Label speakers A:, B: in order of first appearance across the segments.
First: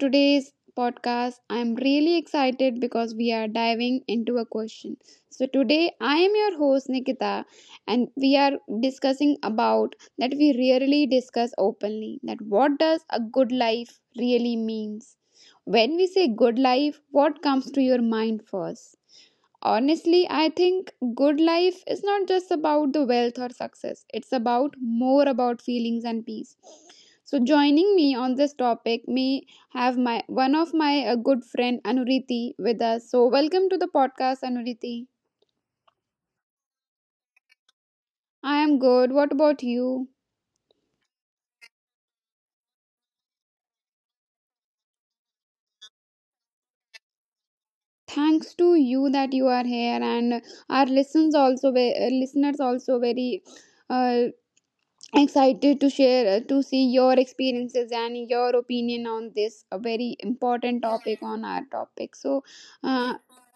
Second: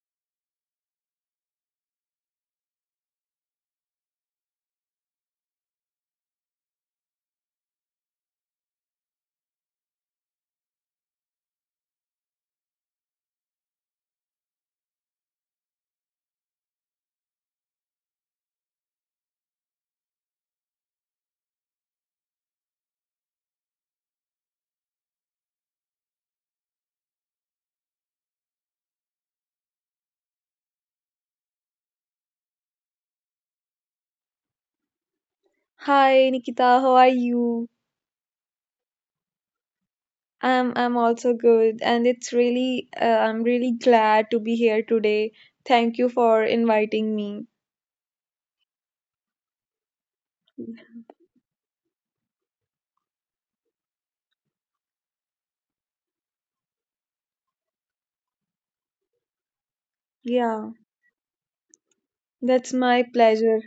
A: today's podcast. I'm really excited because we are diving into a question. So, today I am your host Nikita and we are discussing about that we rarely discuss openly that what does a good life really means. When we say good life, what comes to your mind first? Honestly, I think good life is not just about the wealth or success. It's about more about feelings and peace. So joining me on this topic may have my one of my good friend Anuriti with us. So welcome to the podcast Anuriti.
B: Hi Nikita, how are you?
A: I am good. What about you?
B: I'm also good, and it's really I'm really glad to be here today. Thank you for inviting me.
A: Thanks to you that you are here and our listeners also listeners also very uh, excited to share to see your experiences and your opinion on this a very
B: Yeah,
A: important topic on our topic. So
B: that's my
A: uh,
B: pleasure.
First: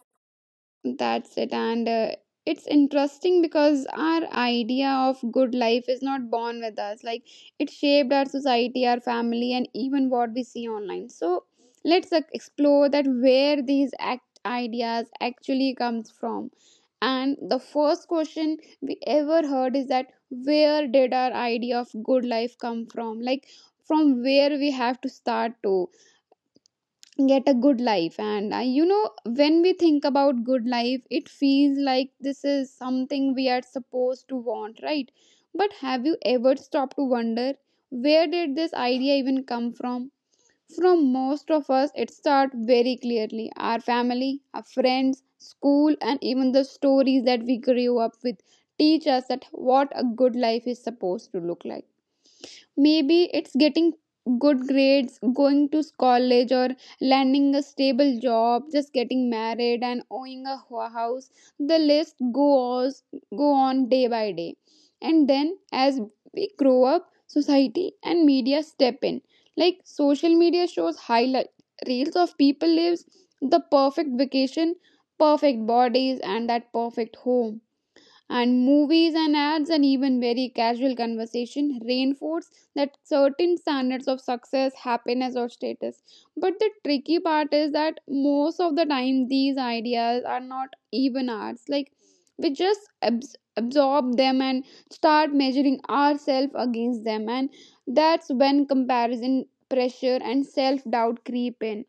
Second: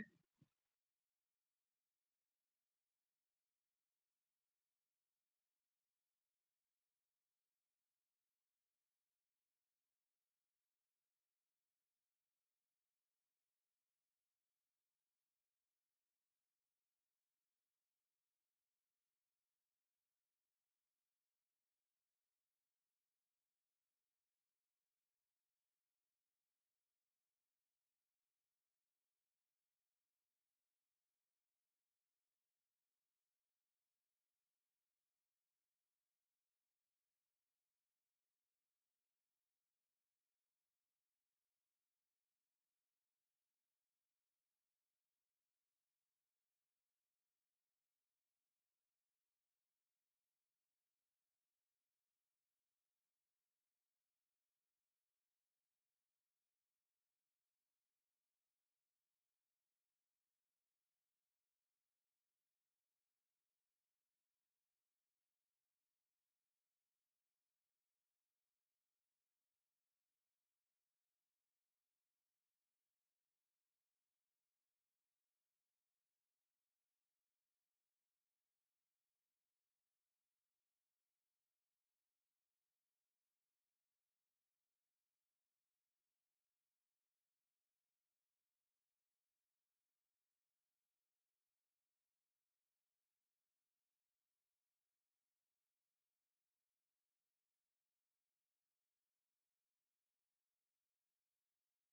A: that's it, and it's interesting because our idea of good life is not born with us, like it shaped our society, our family, and even what we see online. So let's explore that where these act ideas actually comes from, and the first question we ever heard is that where did our idea of good life come from? Like from where we have to start to get a good life. And you know, when we think about good life, it feels like this is something we are supposed to want, right? But have you ever stopped to wonder where did this idea even come from? From most of us, it starts very clearly. Our family, our friends, school, and even the stories that we grew up with teach us that what a good life is supposed to look like. Maybe it's getting good grades, going to college, or landing a stable job, just getting married and owning a house. The list goes go on day by day. And then as we grow up, society and media step in. Like social media shows highlight reels of people lives, the perfect vacation, perfect bodies, and that perfect home, and movies and ads and even very casual conversation reinforce that certain standards of success, happiness, or status. But the tricky part is that most of the time these ideas are not even ours. Like we just absorb them and start measuring ourselves against them, and that's when comparison, pressure, and self doubt creep in.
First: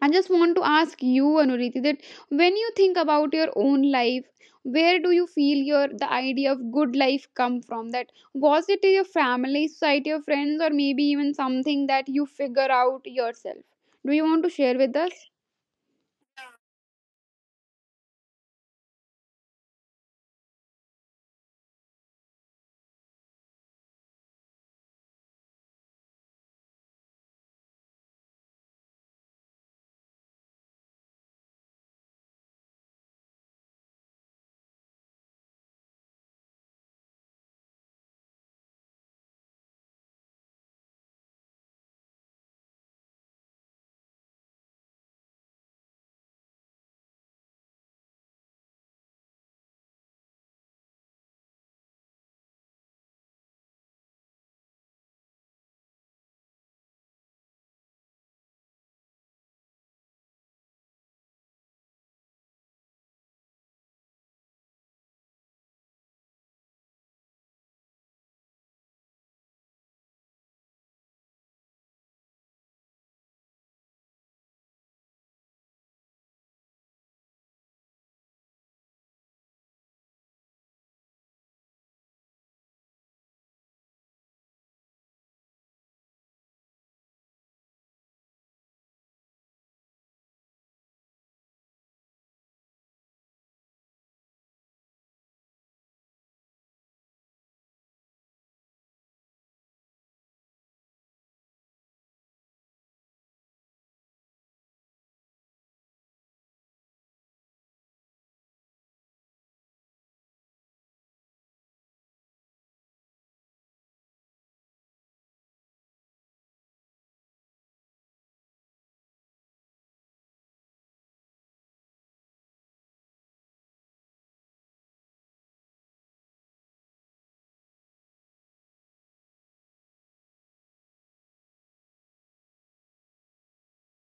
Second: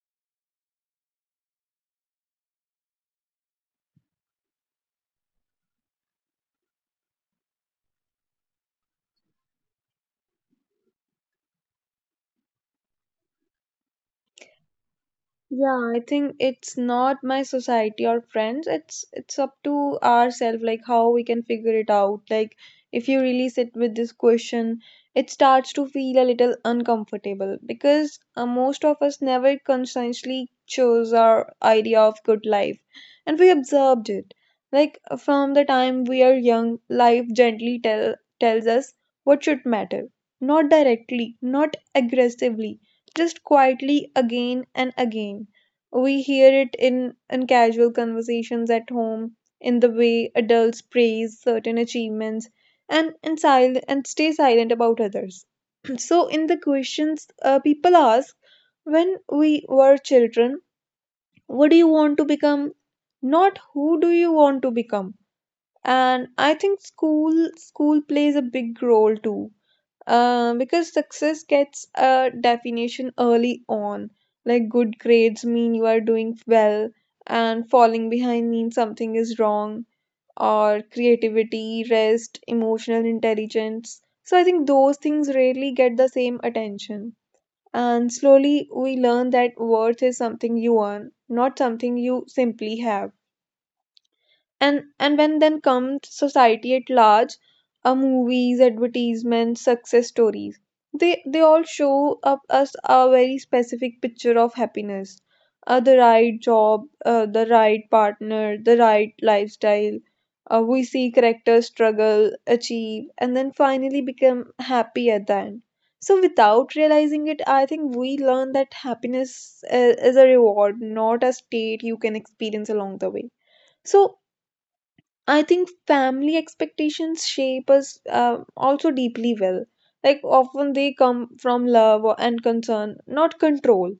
A: I just want to ask you, Anuriti, that when you think about your own life, where do you feel your the idea of good life come from? That was it your family, society, your friends, or maybe even something that you figure out yourself? Do you want to share with us?
B: Yeah, I think it's not my society or friends. It's up to ourselves, like how we can figure it out. Like if you really sit with this question, it starts to feel a little uncomfortable because most of us never consciously chose our idea of good life, and we observed it. Like from the time we are young, life gently tells us what should matter, not directly, not aggressively, just quietly again and again. We hear it in casual conversations at home, in the way adults praise certain achievements and stay silent about others. So in the questions people ask when we were children, what do you want to become? Not who do you want to become? And I think school plays a big role too, because success gets a definition early on. Like good grades mean you are doing well, and falling behind means something is wrong, or creativity, rest, emotional intelligence. So I think those things rarely get the same attention. And slowly we learn that worth is something you earn, not something you simply have. And and when then comes society at large, movies, advertisements, success stories. They all show up us a very specific picture of happiness, the right job, the right partner, the right lifestyle. Uh, we see characters struggle, achieve, and then finally become happy at the end. So without realizing it, I think we learn that happiness is a reward, not a state you can experience along the way. So I think family expectations shape us, also deeply well. Like often they come from love and concern, not control.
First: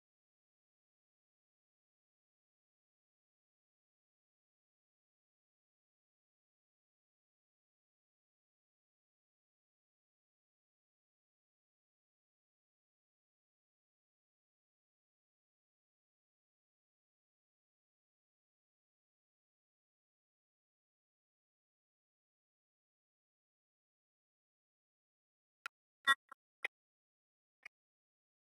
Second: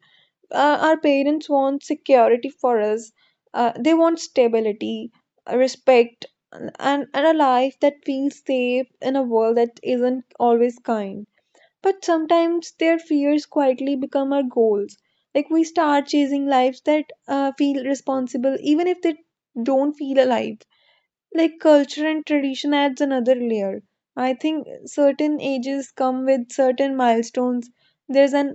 B: Our parents want security for us. They want stability, respect, and a life that feels safe in a world that isn't always kind. But sometimes their fears quietly become our goals. Like we start chasing lives that feel responsible, even if they don't feel alive. Like culture and tradition adds another layer. I think certain ages come with certain milestones. There's an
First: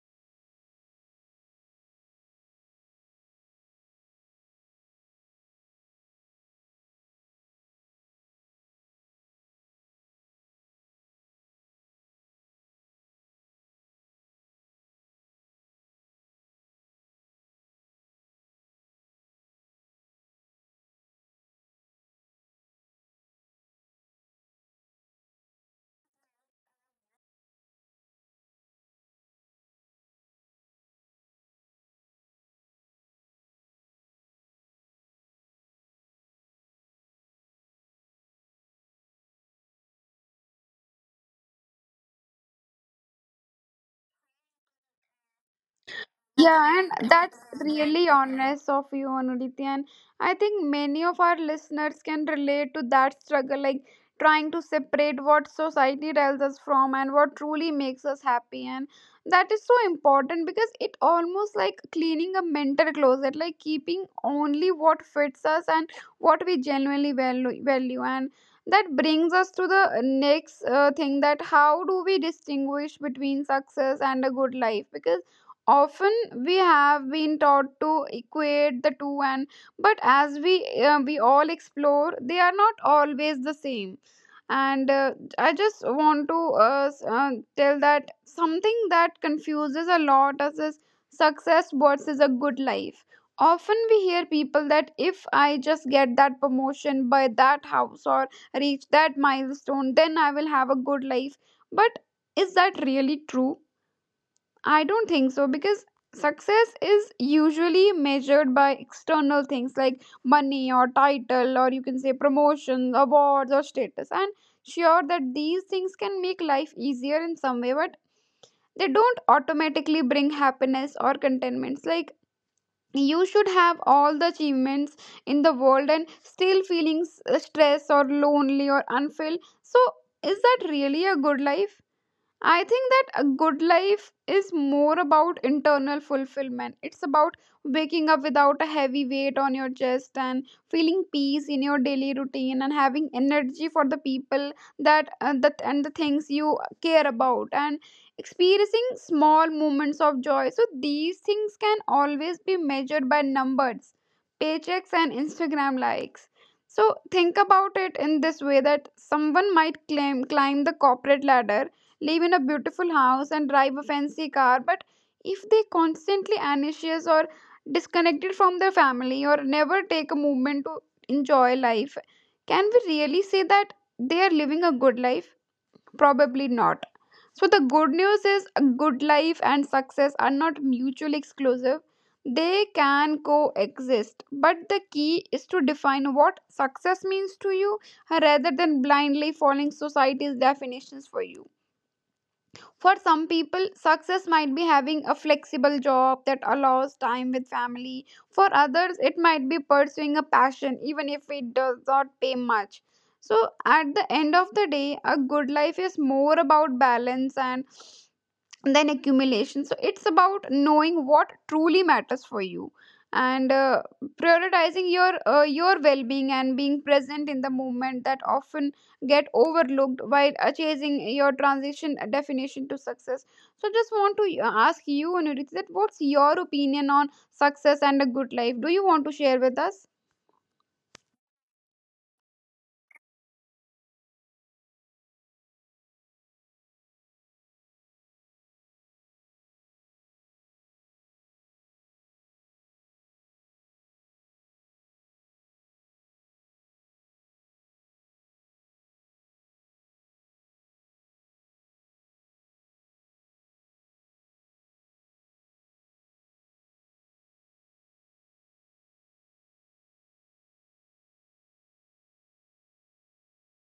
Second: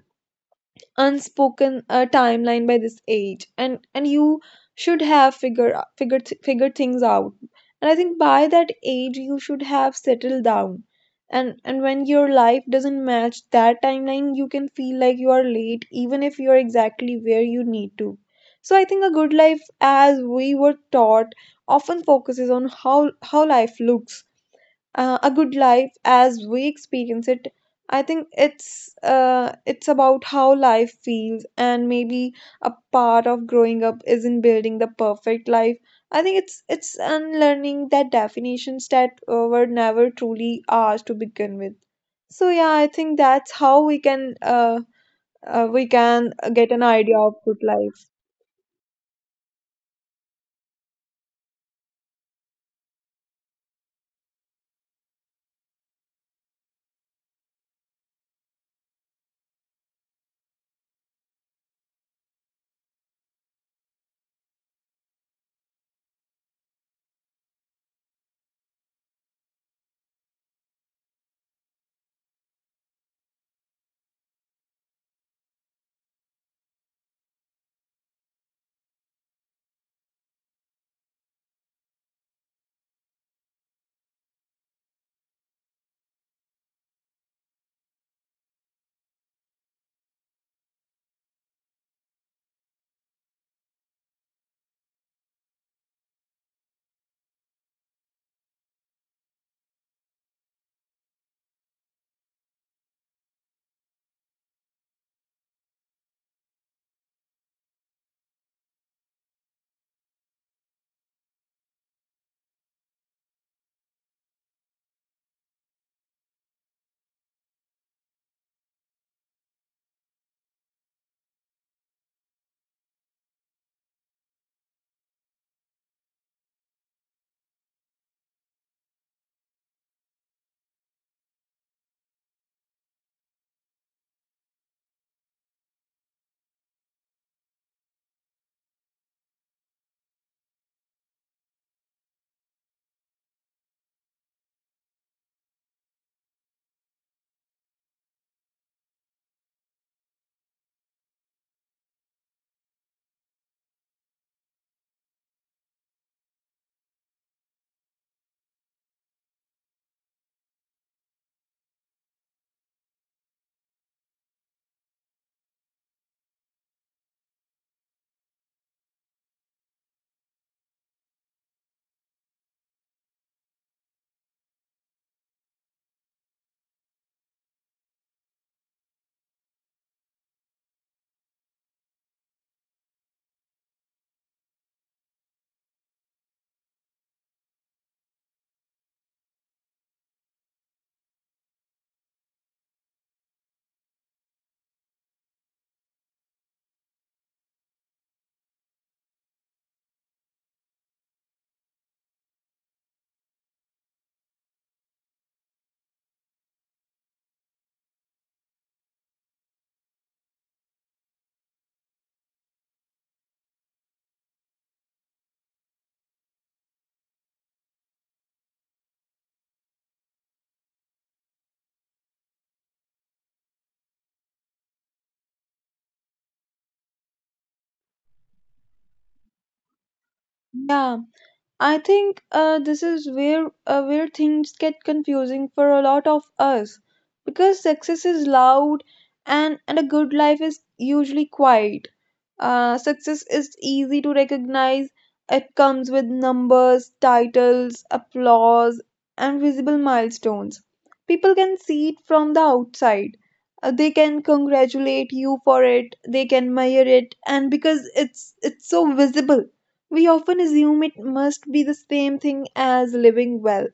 B: unspoken timeline. By this age, and you should have figured things out, and I think by that age you should have settled down. And when your life doesn't match that timeline, you can feel like you are late, even if you're exactly where you need to. So I think a good life, as we were taught, often focuses on how life looks. Uh, a good life as we experience it, I think it's, it's about how life feels. And maybe a part of growing up isn't building the perfect life. I think it's unlearning that definitions that were never truly ours to begin with. So yeah, I think that's how we can, uh, we can get
A: Yeah,
B: an
A: and
B: idea
A: that's
B: of good life.
A: really honest of you, Anuditi. And I think many of our listeners can relate to that struggle, like trying to separate what society tells us from and what truly makes us happy. And that is so important because it almost like cleaning a mental closet, like keeping only what fits us and what we genuinely value. Value. And that brings us to the next thing that how do we distinguish between success and a good life? Because often we have been taught to equate the two, and but as we all explore, they are not always the same. And I just want to uh, s- uh, tell that something that confuses a lot us is success versus a good life. Often we hear people that if I just get that promotion, buy that house, or reach that milestone, then I will have a good life. But is that really true? I don't think so, because success is usually measured by external things like money or title, or you can say promotion, awards, or status. And sure that these things can make life easier in some way, but they don't automatically bring happiness or contentments. Like you should have all the achievements in the world and still feeling stressed or lonely or unfulfilled. So is that really a good life? I think that a good life is more about internal fulfillment. It's about waking up without a heavy weight on your chest and feeling peace in your daily routine and having energy for the people that and the things you care about and experiencing small moments of joy. So these things can always be measured by numbers, paychecks, and Instagram likes. So think about it in this way that someone might claim climb the corporate ladder, live in a beautiful house, and drive a fancy car, but if they constantly anxious or disconnected from their family or never take a moment to enjoy life, can we really say that they are living a good life? Probably not. So the good news is a good life and success are not mutually exclusive. They can coexist, but the key is to define what success means to you rather than blindly following society's definitions for you. For some people, success might be having a flexible job that allows time with family. For others, it might be pursuing a passion, even if it does not pay much. So, at the end of the day, a good life is more about balance and than accumulation. So it's about knowing what truly matters for you, and prioritizing your well-being and being present in the moment that often get overlooked while chasing your transition definition to success. So just want to ask you, Anurit, that what's your opinion on success and a good life? Do you want to share with us?
B: Yeah, I think this is where things get confusing for a lot of us, because success is loud, and a good life is usually quiet. Success is easy to recognize. It comes with numbers, titles, applause, and visible milestones. People can see it from the outside. They can congratulate you for it. They can admire it, and because it's so visible, we often assume it must be the same thing as living well.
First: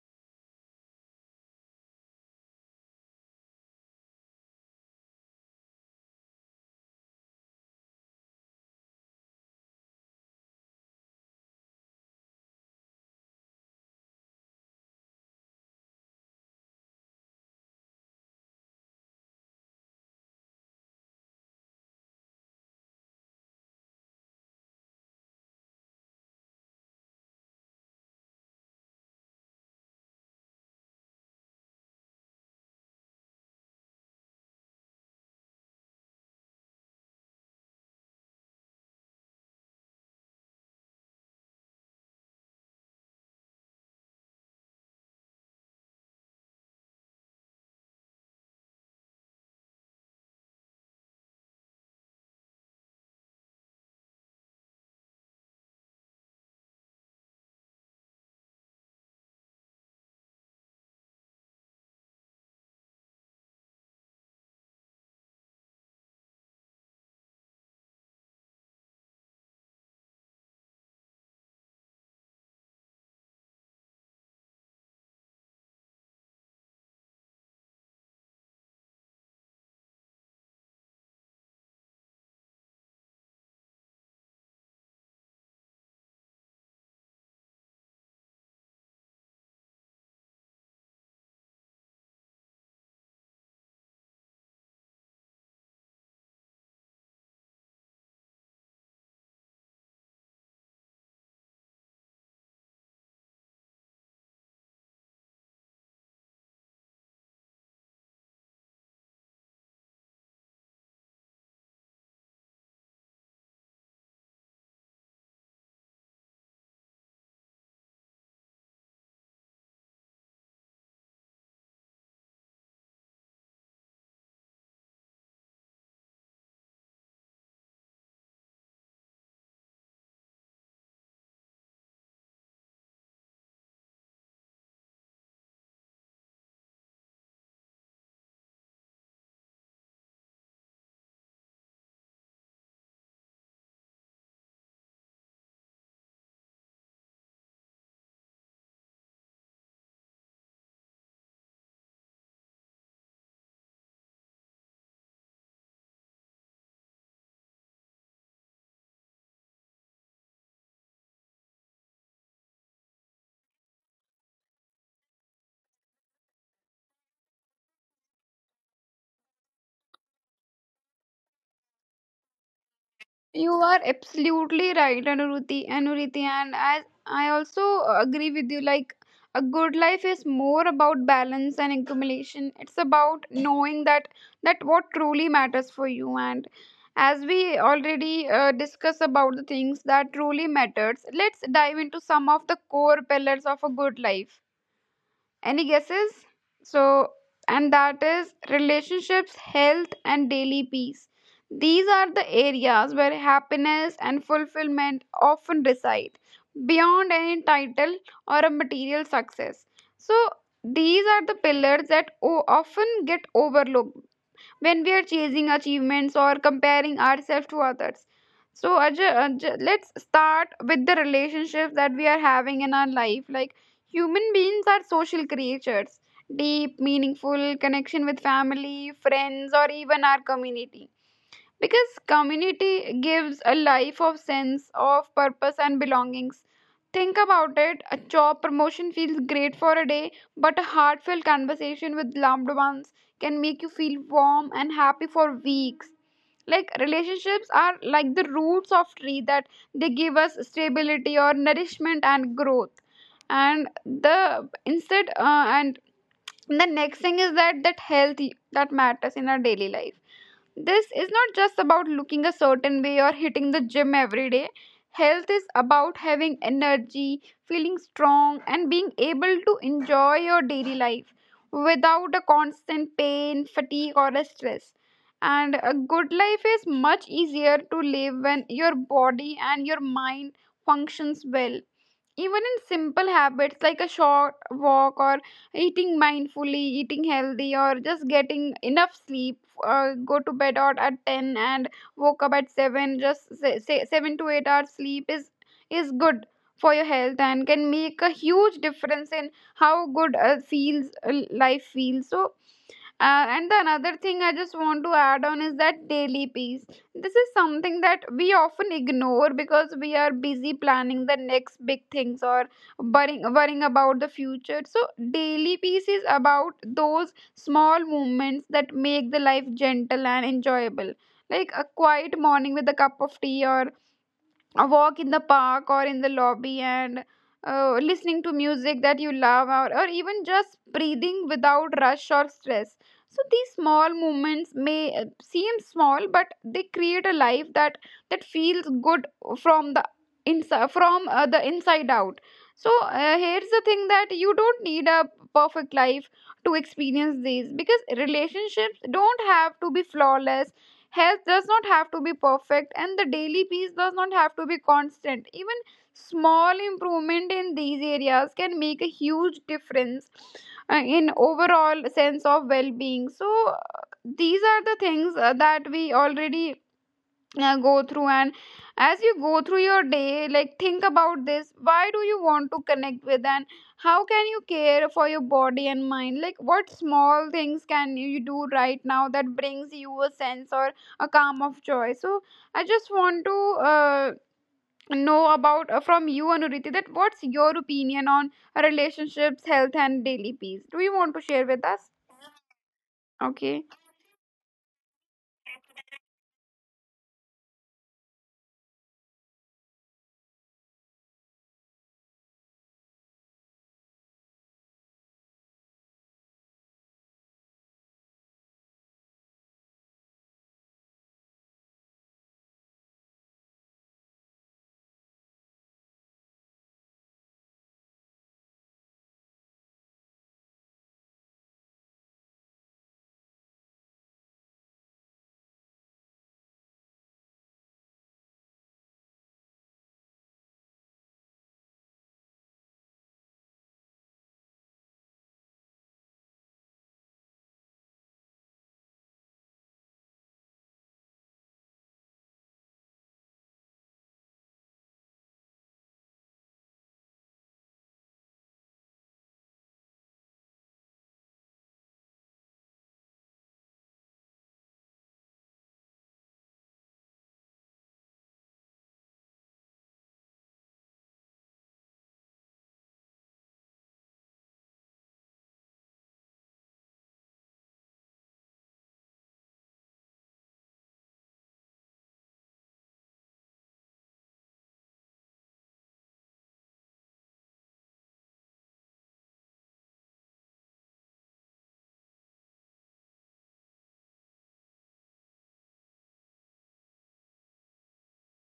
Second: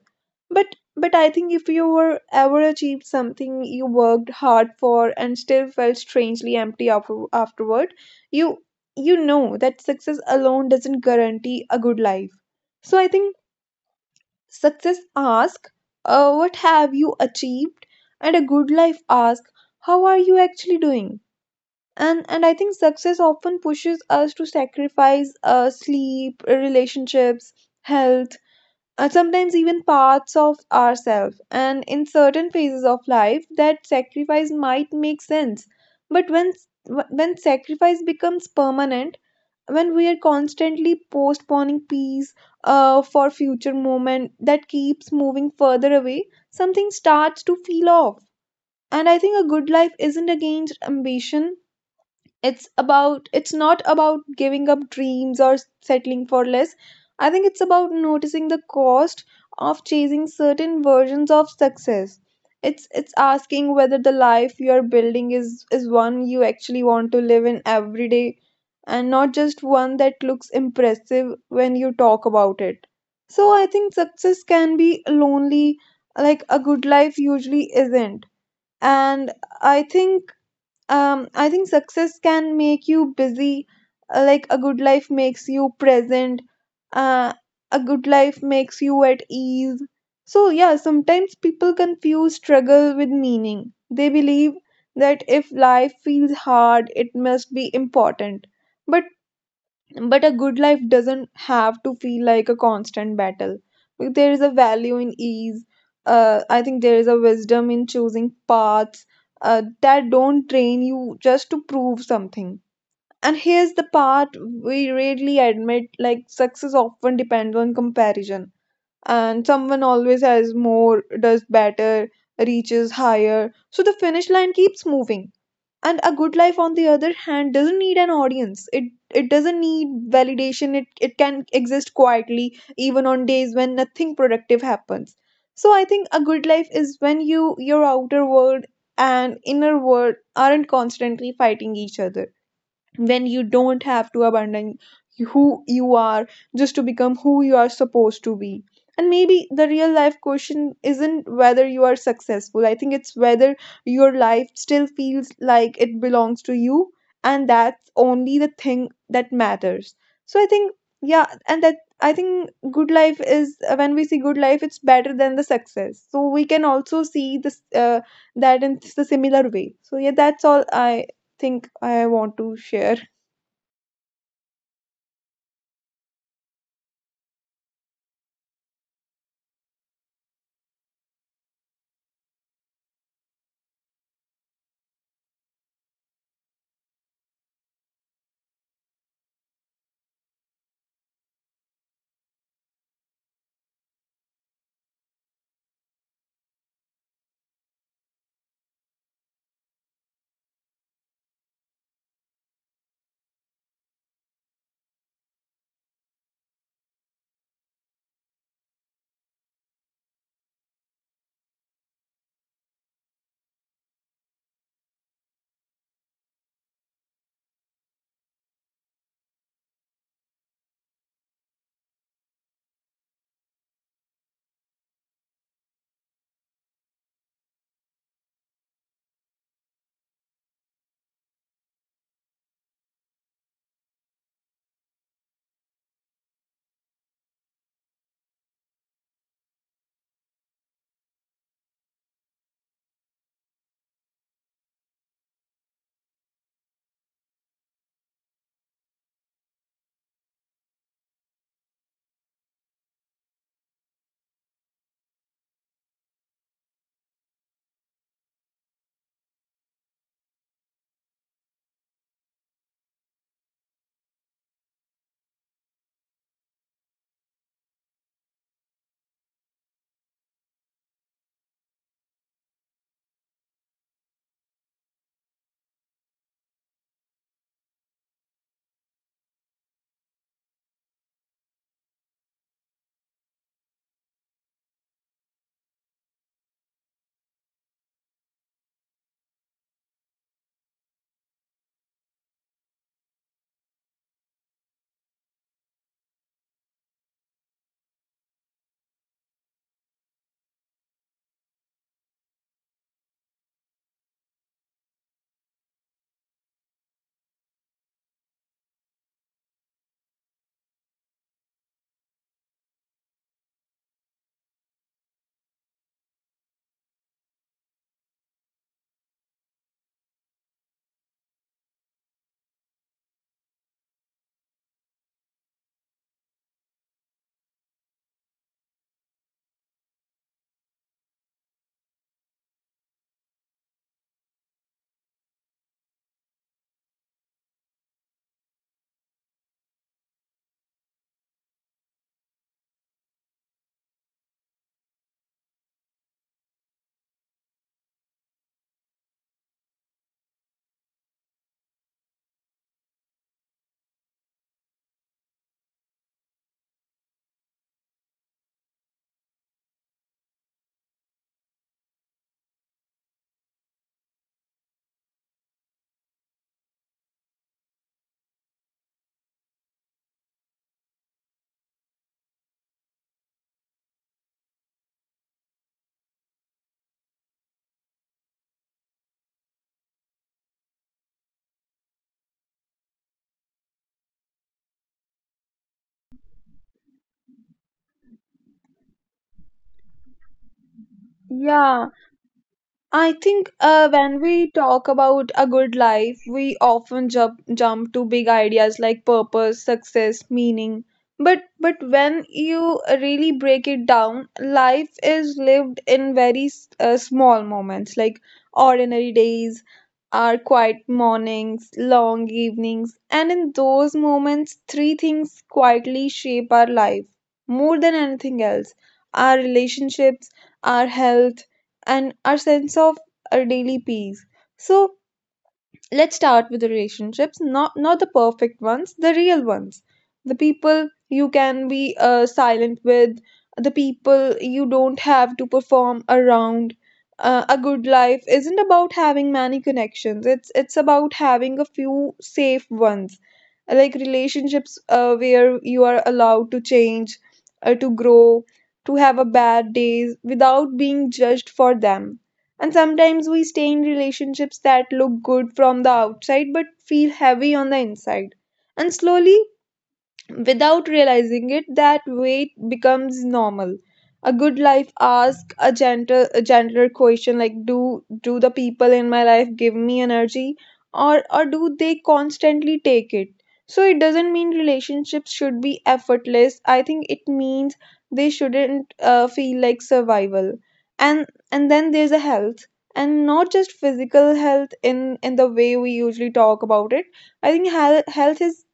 B: But but I think if you were ever achieved something you worked hard for and still felt strangely empty afterward, you you know that success alone doesn't guarantee a good life. So I think success asks, what have you achieved? And a good life asks, how are you actually doing? And I think success often pushes us to sacrifice, sleep, relationships, health, and sometimes even parts of ourselves. And in certain phases of life, that sacrifice might make sense. But when sacrifice becomes permanent, when we are constantly postponing peace, for future moment that keeps moving further away, something starts to feel off. And I think a good life isn't against ambition. It's not about giving up dreams or settling for less. I think it's about noticing the cost of chasing certain versions of success. It's asking whether the life you are building is one you actually want to live in every day, and not just one that looks impressive when you talk about it. So I think success can be lonely, like a good life usually isn't. And I think I think success can make you busy, like a good life makes you present, uh, a good life makes you at ease. So yeah, sometimes people confuse struggle with meaning. They believe that if life feels hard, it must be important. But but a good life doesn't have to feel like a constant battle. Like, there is a value in ease. I think there is a wisdom in choosing paths that don't train you just to prove something. And here's the part we rarely admit, like, success often depends on comparison. And someone always has more, does better, reaches higher. So the finish line keeps moving, and a good life on the other hand doesn't need an audience. It doesn't need validation. It can exist quietly, even on days when nothing productive happens. So I think a good life is when you your outer world and inner world aren't constantly fighting each other, when you don't have to abandon who you are just to become who you are supposed to be. And maybe the real life question isn't whether you are successful. I think it's whether your life still feels like it belongs to you, and that's only the thing that matters. So I think, yeah, and that, I think good life is when we see good life, it's better than the success, so we can also see this, that in the similar way. So yeah, that's all I think I want to share.
A: You are absolutely right, Anuruti. Anuruti, and as I also agree with you. Like a good life is more about balance and accumulation. It's about knowing that that what truly matters for you. And as we already discussed about the things that truly matters, let's dive into some of the core pillars of a good life. Any guesses? So, and that is relationships, health, and daily peace. These are the areas where happiness and fulfillment often reside, beyond any title or a material success. So, these are the pillars that often get overlooked when we are chasing achievements or comparing ourselves to others. So, Ajay, Ajay, let's start with the relationships that we are having in our life. Like, human beings are social creatures, deep, meaningful connection with family, friends, or even our community, because community gives a life of sense of purpose and belongings. Think about it, a job promotion feels great for a day, but a heartfelt conversation with loved ones can make you feel warm and happy for weeks. Like relationships are like the roots of tree that they give us stability or nourishment and growth. And the instead and the next thing is that that health that matters in our daily life. This is not just about looking a certain way or hitting the gym every day. Health is about having energy, feeling strong, and being able to enjoy your daily life without a constant pain, fatigue, or a stress. And a good life is much easier to live when your body and your mind functions well, even in simple habits like a short walk, or eating mindfully, eating healthy, or just getting enough sleep. Go to bed or at 10 and woke up at 7, just say, say 7 to 8 hours sleep is good for your health, and can make a huge difference in how good feels life feels. So and the another thing I just want to add on is that daily peace. This is something that we often ignore because we are busy planning the next big things or worrying about the future. So, daily peace is about those small moments that make the life gentle and enjoyable. Like a quiet morning with a cup of tea, or a walk in the park or in the lobby, and listening to music that you love, or even just breathing without rush or stress. So these small movements may seem small, but they create a life that that feels good from the inside, from the inside out. So here's the thing that you don't need a perfect life to experience these, because relationships don't have to be flawless. Health does not have to be perfect, and the daily peace does not have to be constant. Even small improvement in these areas can make a huge difference in overall sense of well-being. These are the things that we already go through. And as you go through your day, like, think about this. Why do you want to connect with? And how can you care for your body and mind? Like, what small things can you do right now that brings you a sense or a calm of joy? So I just want to uh, know about from you, Anuriti, that what's your opinion on relationships, health and daily peace? Do you want to share
B: Yeah,
A: with us?
B: I think
A: Okay.
B: when we talk about a good life, we often jump to big ideas like purpose, success, meaning. But when you really break it down, life is lived in very small moments, like ordinary days, our quiet mornings, long evenings. And in those moments, three things quietly shape our life more than anything else: our relationships, our health, and our sense of our daily peace. So let's start with the relationships, not the perfect ones, the real ones, the people you can be silent with, the people you don't have to perform around. A good life isn't about having many connections. It's about having a few safe ones, like relationships where you are allowed to change, to grow, to have a bad days without being judged for them. And sometimes we stay in relationships that look good from the outside but feel heavy on the inside. And slowly, without realizing it, that weight becomes normal. A good life asks a gentler question, like, do the people in my life give me energy, or do they constantly take it? So it doesn't mean relationships should be effortless. I think it means they shouldn't feel like survival. And and then there's a health, and not just physical health in the way we usually talk about it. I think health is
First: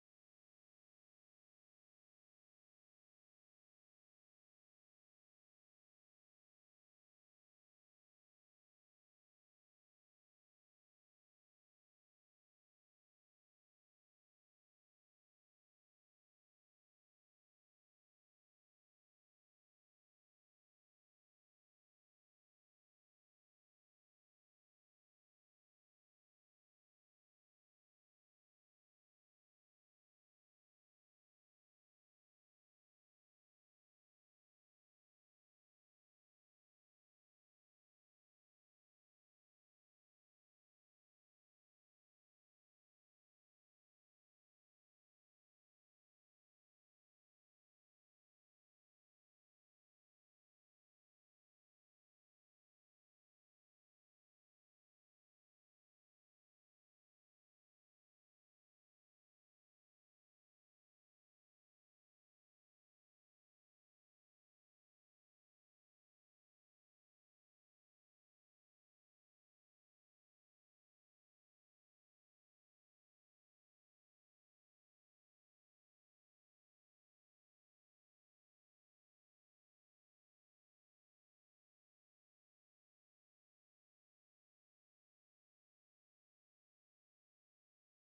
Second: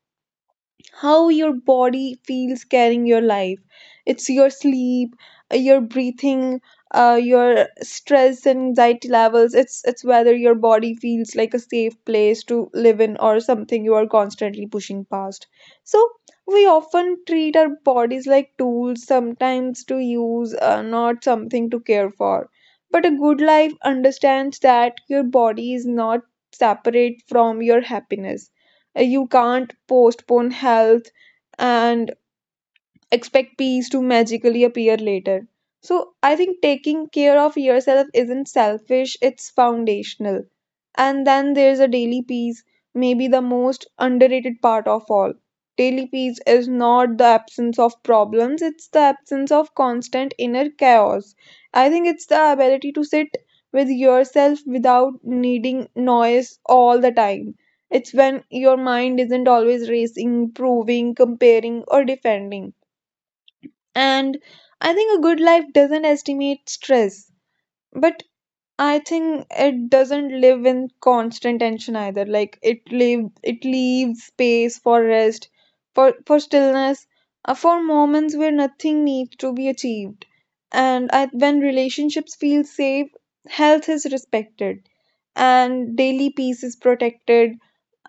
B: how your body feels carrying your life. It's your sleep, your breathing, your stress and anxiety levels. It's whether your body feels like a safe place to live in, or something you are constantly pushing past. So we often treat our bodies like tools sometimes to use, not something to care for. But a good life understands that your body is not separate from your happiness. You can't postpone health and expect peace to magically appear later. So I think taking care of yourself isn't selfish, it's foundational. And then there's a daily peace, maybe the most underrated part of all. Daily peace is not the absence of problems, it's the absence of constant inner chaos. I think it's the ability to sit with yourself without needing noise all the time. It's when your mind isn't always racing, proving, comparing, or defending. And I think a good life doesn't estimate stress, but I think it doesn't live in constant tension either. Like it leaves space for rest, for stillness, for moments where nothing needs to be achieved. And I, when relationships feel safe, health is respected, and daily peace is protected,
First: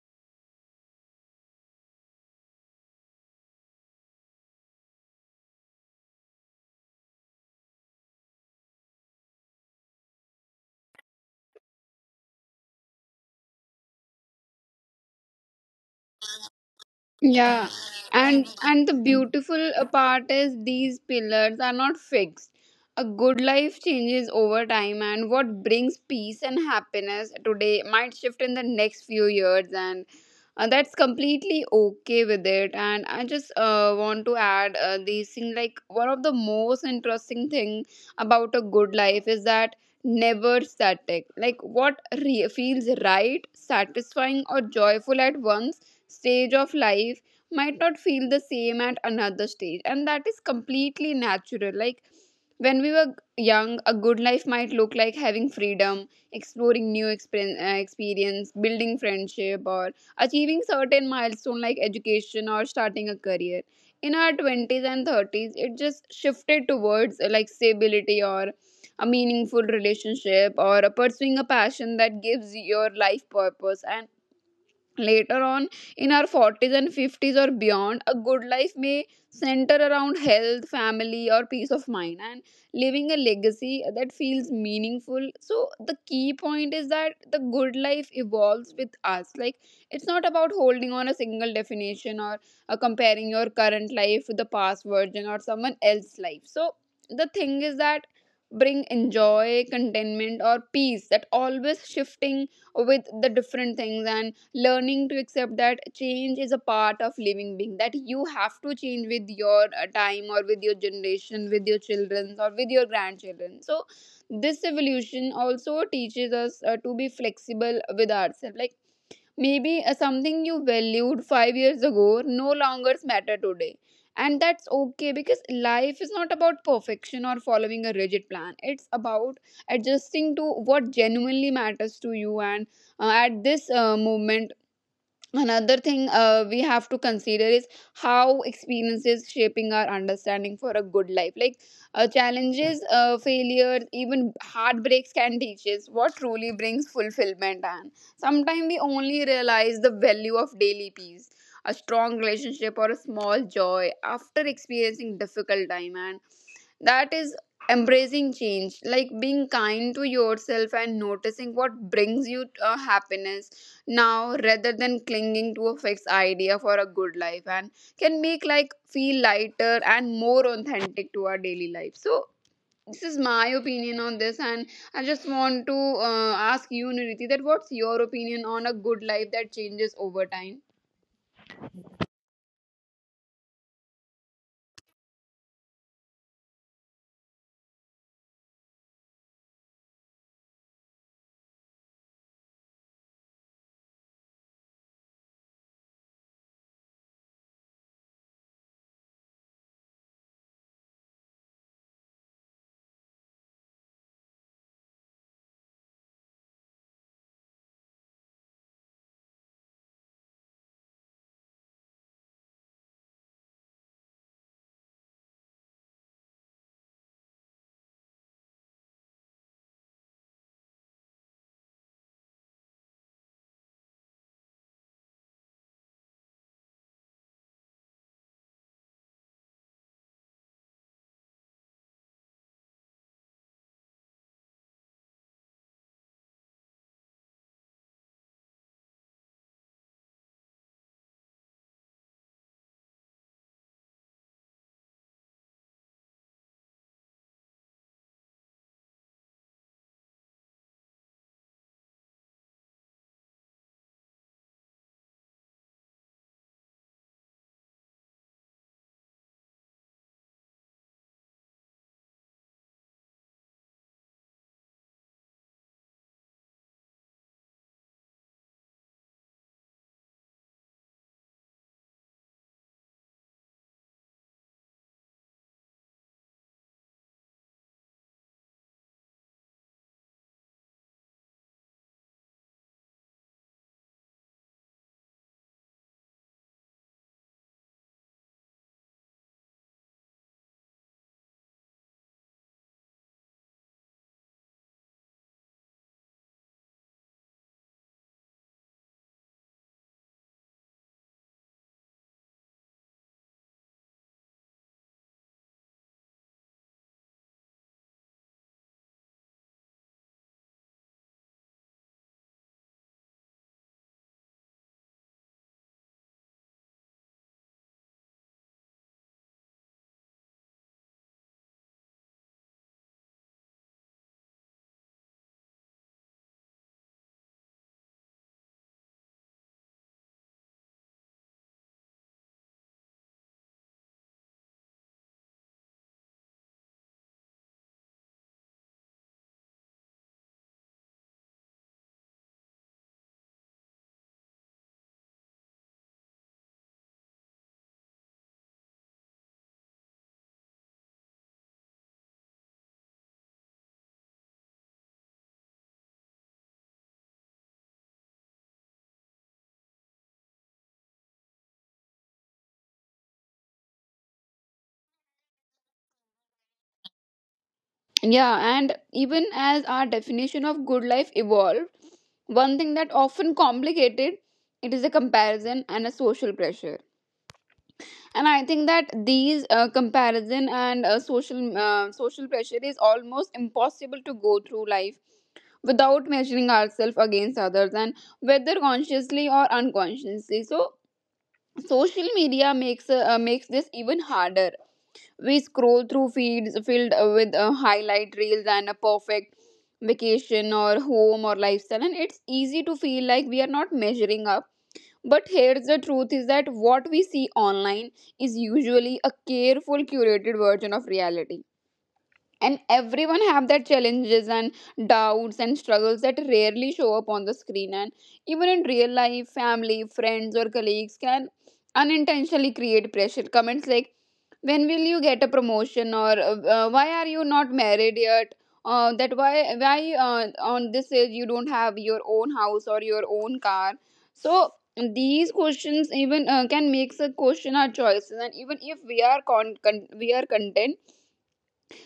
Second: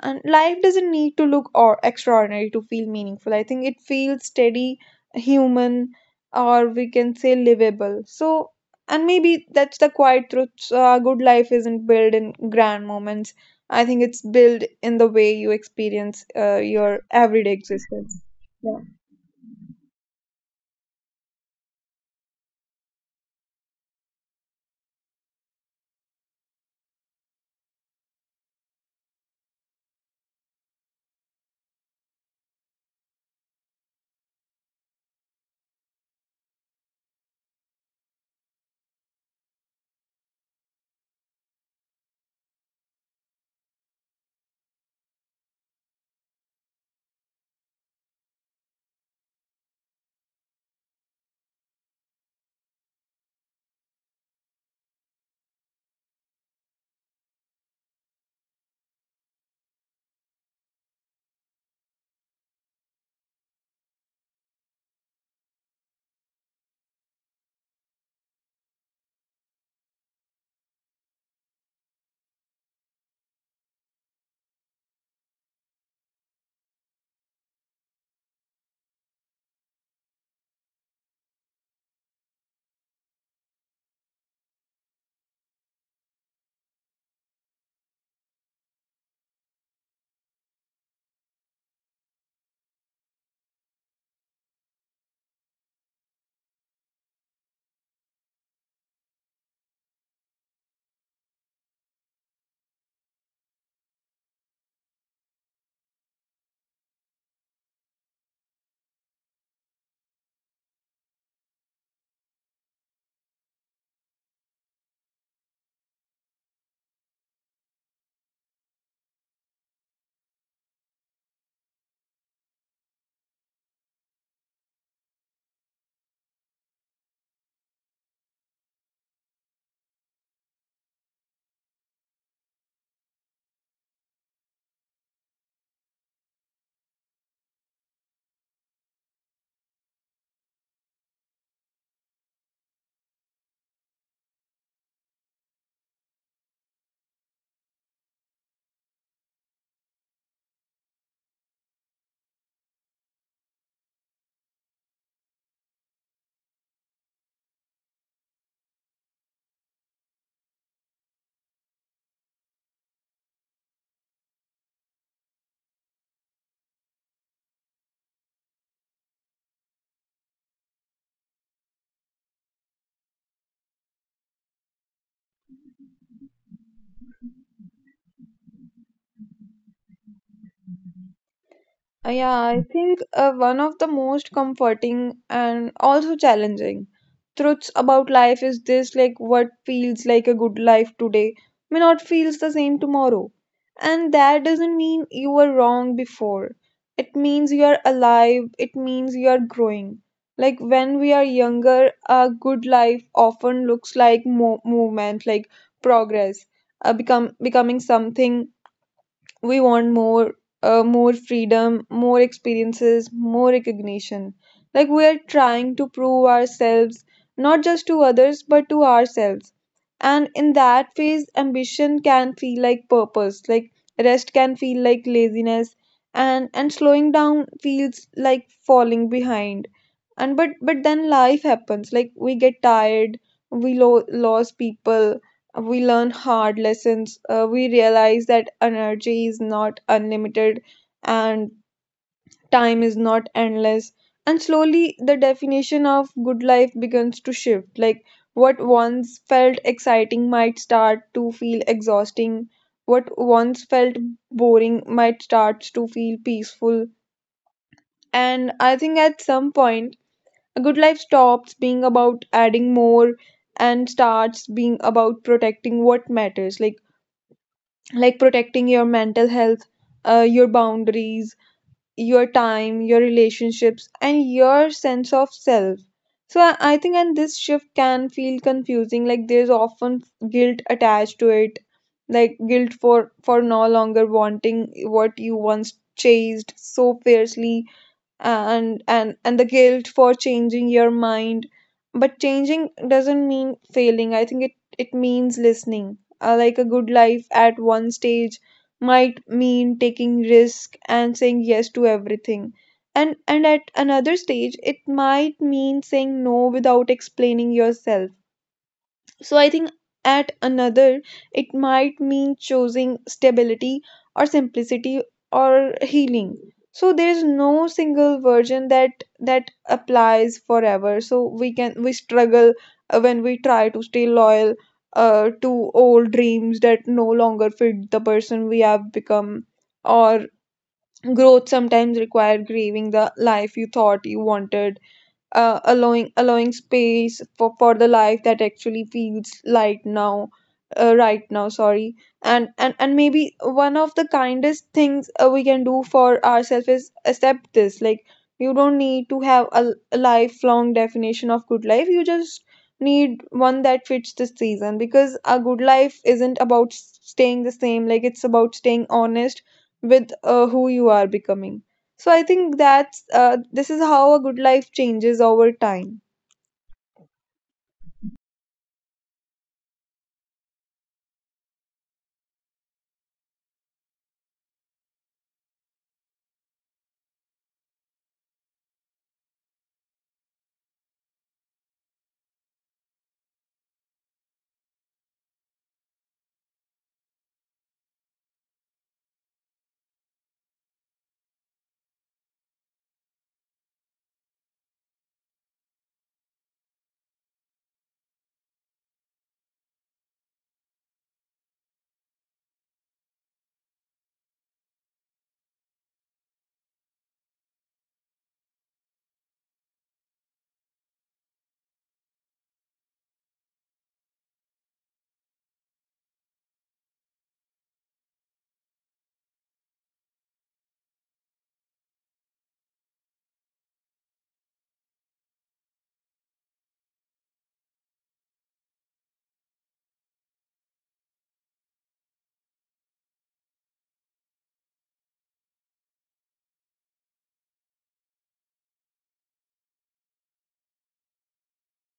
B: and life doesn't need to look or extraordinary to feel meaningful. I think it feels steady, human, or we can say livable. So, and maybe that's the quiet truth. Good life isn't built in grand moments. I think it's built in the way you experience your everyday
A: Yeah,
B: existence.
A: and
B: Yeah.
A: and the beautiful part is these pillars are not fixed. A good life changes over time and what brings peace and happiness today might shift in the next few years. And that's completely okay with it. And I just want to add this thing, like one of the most interesting thing about a good life is that never static. Like what feels right, satisfying or joyful at one stage of life might not feel the same at another stage, and that is completely natural. Like when we were young, a good life might look like having freedom, exploring new experience, building friendship, or achieving certain milestone like education or starting a career. In our 20s and 30s, it just shifted towards, like, stability or a meaningful relationship or a pursuing a passion that gives your life purpose. Later on, in our 40s and 50s or beyond, a good life may center around health, family, or peace of mind, and leaving a legacy that feels meaningful. So the key point is that the good life evolves with us. Like, it's not about holding on a single definition or comparing your current life with the past version or someone else's life. So the thing is that bring enjoy contentment or peace that always shifting with the different things, and learning to accept that change is a part of living being, that you have to change with your time or with your generation, with your children or with your grandchildren. So this evolution also teaches us to be flexible with ourselves. Like maybe something you valued 5 years ago no longer matter today, and that's okay, because life is not about perfection or following a rigid plan. It's about adjusting to what genuinely matters to you. And at this moment, another thing we have to consider is how experiences shaping our understanding for a good life. Like challenges, failures, even heartbreaks can teach us what truly brings fulfillment. And sometimes we only realize the value of daily peace, a strong relationship or a small joy, after experiencing difficult time. And that is embracing change, like being kind to yourself and noticing what brings you happiness now, rather than clinging to a fixed idea for a good life, and can make like feel lighter and more authentic to our daily life. So this is my opinion on this. And I just want to ask you, Niriti, that what's your opinion on a good life that changes over time?
B: Yeah, I think one of the most comforting and also challenging truths about life is this, like what feels like a good life today may not feels the same tomorrow. And that doesn't mean you were wrong before. It means you are alive, it means you are growing. Like when we are younger, a good life often looks like mo movement, like progress, become becoming something we want more, more freedom, more experiences, more recognition, like we are trying to prove ourselves, not just to others but to ourselves. And in that phase ambition can feel like purpose, like rest can feel like laziness, and slowing down feels like falling behind. And but but then life happens, like we get tired, we lose people, we learn hard lessons. We realize that energy is not unlimited and time is not endless, and slowly the definition of good life begins to shift. Like what once felt exciting might start to feel exhausting, what once felt boring might start to feel peaceful. And I think at some point a good life stops being about adding more and starts being about protecting what matters, like protecting your mental health, your boundaries, your time, your relationships, and your sense of self. So I think, and this shift can feel confusing. Like there's often guilt attached to it, like guilt for no longer wanting what you once chased so fiercely, and the guilt for changing your mind. But changing doesn't mean failing. I think it it means listening. Like a good life at one stage might mean taking risk and saying yes to everything, and at another stage it might mean saying no without explaining yourself. So I think at another, it might mean choosing stability or simplicity or healing. So there's no single version that that applies forever. So we struggle when we try to stay loyal to old dreams that no longer fit the person we have become. Or growth sometimes require grieving the life you thought you wanted, allowing space for the life that actually feels like now, right now, sorry. And maybe one of the kindest things we can do for ourselves is accept this, like you don't need to have a lifelong definition of good life, you just need one that fits the season. Because a good life isn't about staying the same, like it's about staying honest with who you are becoming. So I think that's this is how a good life changes over time.
A: Yeah, and even as our definition of good life evolved, one thing that often complicated it is a comparison and a social pressure. And I think that these comparison and social pressure is almost impossible to go through life without measuring ourselves against others, and whether consciously or unconsciously. So social media makes this even harder. We scroll through feeds filled with highlight reels and a perfect vacation or home or lifestyle, and it's easy to feel like we are not measuring. But here's the truth is that what we see online is usually a careful curated version of reality, and everyone have their challenges and doubts and struggles that rarely show up on the screen. And even in real life, family, friends or colleagues can unintentionally create pressure comments like, when will you get a promotion? Or why are you not married yet? That why On this age, you don't have your own house or your own car? So these questions even can make us question our choices, and even if we are we are content.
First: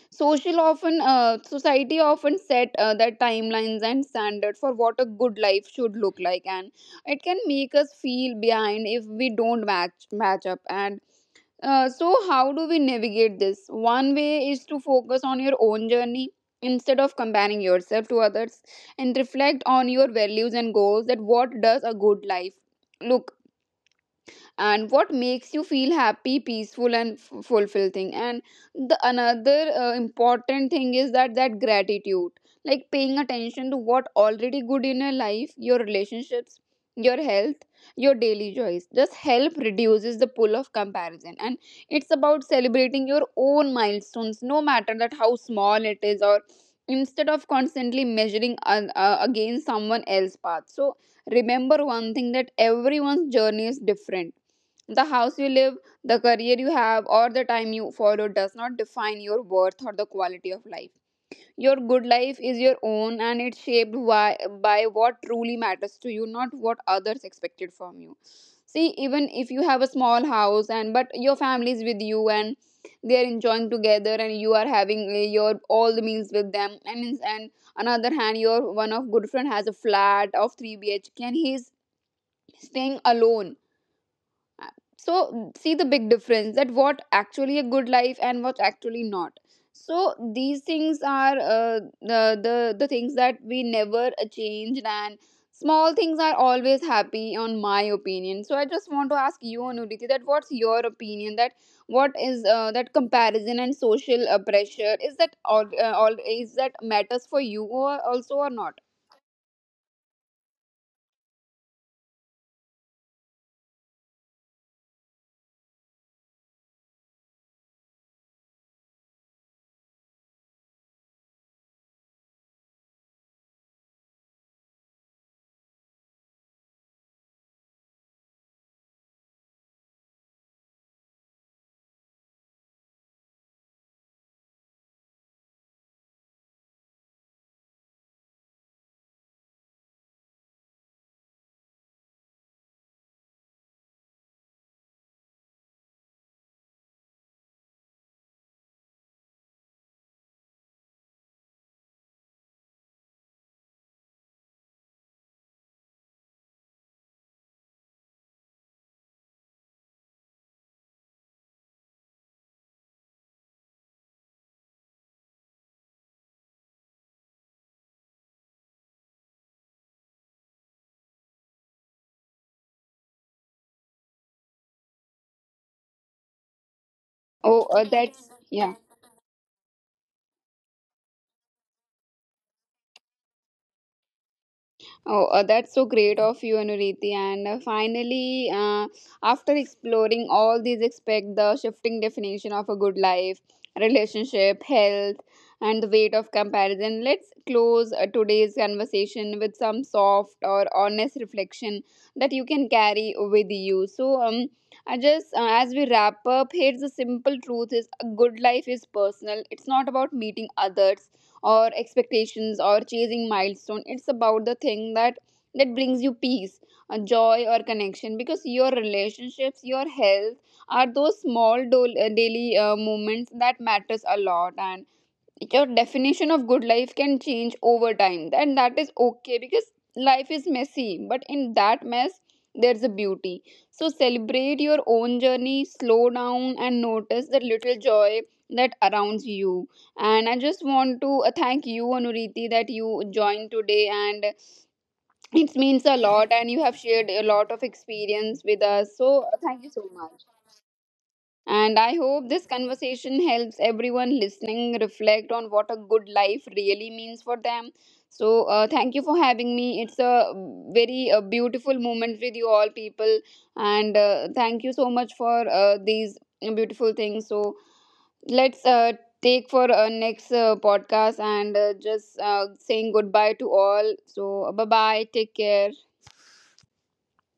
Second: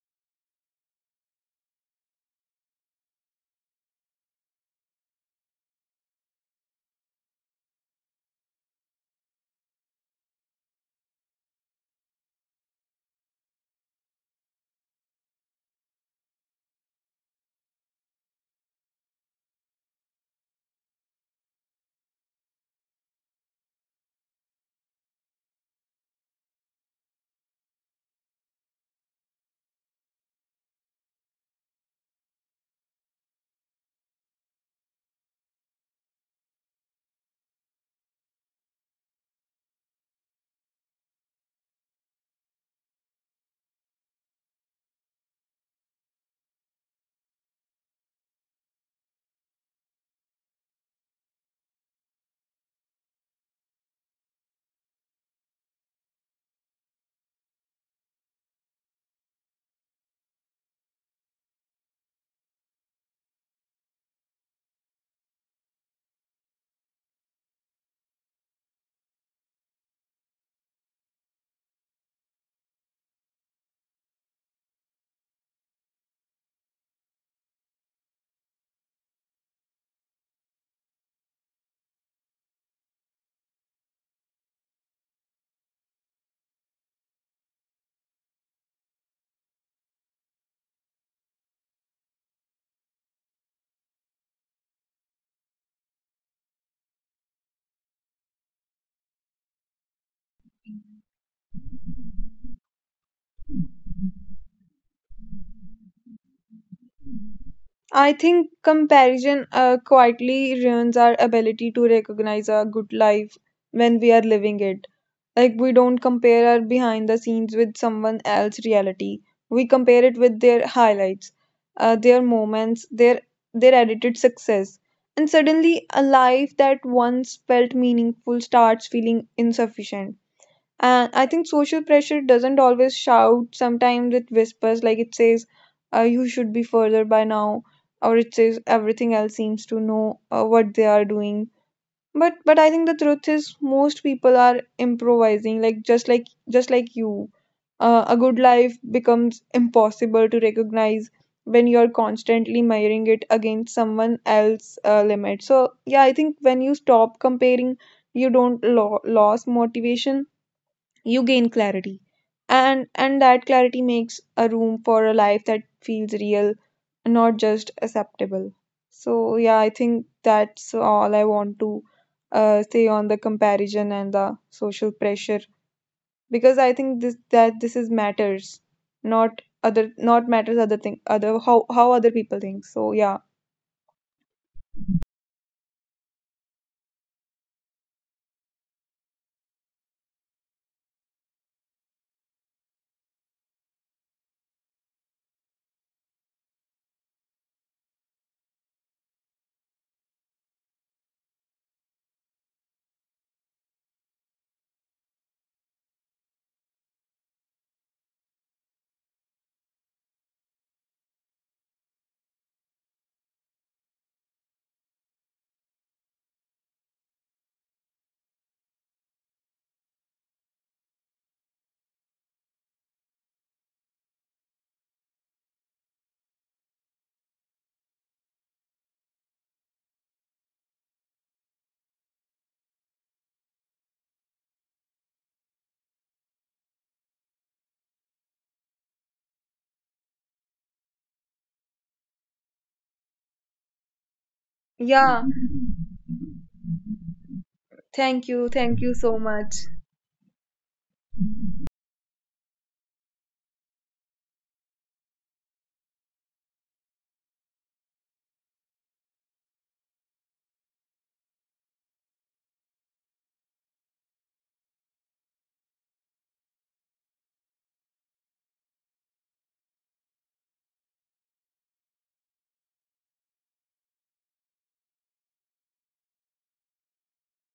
A: Social often Society often set their timelines and standards for what a good life should look like, and it can make us feel behind if we don't match up. And so how do we navigate this? One way is to focus on your own journey instead of comparing yourself to others, and reflect on your values and goals, that what does a good life look, and what makes you feel happy, peaceful and fulfilled thing. And the another important thing is that gratitude, like paying attention to what already good in your life. Your relationships, your health, your daily joys just help reduces the pull of comparison. And it's about celebrating your own milestones, no matter that how small it is, or instead of constantly measuring against someone else's path. So remember one thing, that everyone's journey is different. The house you live, the career you have, or the time you follow does not define your worth or the quality of life. Your good life is your own, and it's shaped by, what truly matters to you, not what others expected from you. See, even if you have a small house and but your family is with you and they are enjoying together, and you are having your all the meals with them. And another hand, your one of good friend has a flat of 3 bhk and he's staying alone. So see the big difference, that what actually a good life and what actually not. So these things are the things that we never changed, and small things are always happy on my opinion. So I just want to ask you, Anuditi, that what's your opinion, that what is that comparison and social pressure? Is that all is that matters for you or
B: I
A: also
B: think
A: or not?
B: comparison quietly ruins our ability to recognize a good life when we are living it. Like we don't compare our behind the scenes with someone else's reality. We compare it with their highlights, their moments, their edited success. And suddenly a life that once felt meaningful starts feeling insufficient. And I think social pressure doesn't always shout. Sometimes it whispers, like it says, you should be further by now, or it says everything else seems to know what they are doing. But I think the truth is most people are improvising, like just like you. A good life becomes impossible to recognize when you're constantly measuring it against someone else's limit. So yeah, I think when you stop comparing, you don't lose motivation, you gain clarity, and that clarity makes a room for a life that feels real, not just acceptable. So yeah, I think that's all I want to say on the comparison and the social pressure, because I think this that
A: Oh,
B: this is
A: that's
B: matters,
A: yeah.
B: not other, not matters other thing, other how other people think. So yeah.
A: Oh, that's so great of you, Anuriti. And finally, after exploring all these aspects, the shifting definition of a good life, relationship, health, and the weight of comparison, let's close today's conversation with some soft or honest reflection that you can carry with you. So, I just as we wrap up, here's the simple truth: is a good life is personal. It's not about meeting others or expectations or chasing milestone. It's about the thing that brings you peace, a joy or connection, because your relationships, your health are those small daily moments that matters a lot. And your definition of good life can change over time, and that is okay, because life is messy, but in that mess there's a beauty. So celebrate your own journey, slow down and notice the little joy that surrounds you. And I just want to thank you, Anuriti, that you joined today, and
B: Yeah,
A: it means a lot, and you have shared a lot of
B: thank you
A: experience with
B: thank you
A: us.
B: so
A: So
B: much.
A: thank you so much. And I hope this conversation helps everyone listening reflect on what a good life really means for them. So, thank you for having me. It's a very beautiful moment with you all, people. And thank you so much for these beautiful things. So let's take for next podcast and just saying goodbye to all. So, bye bye. Take care.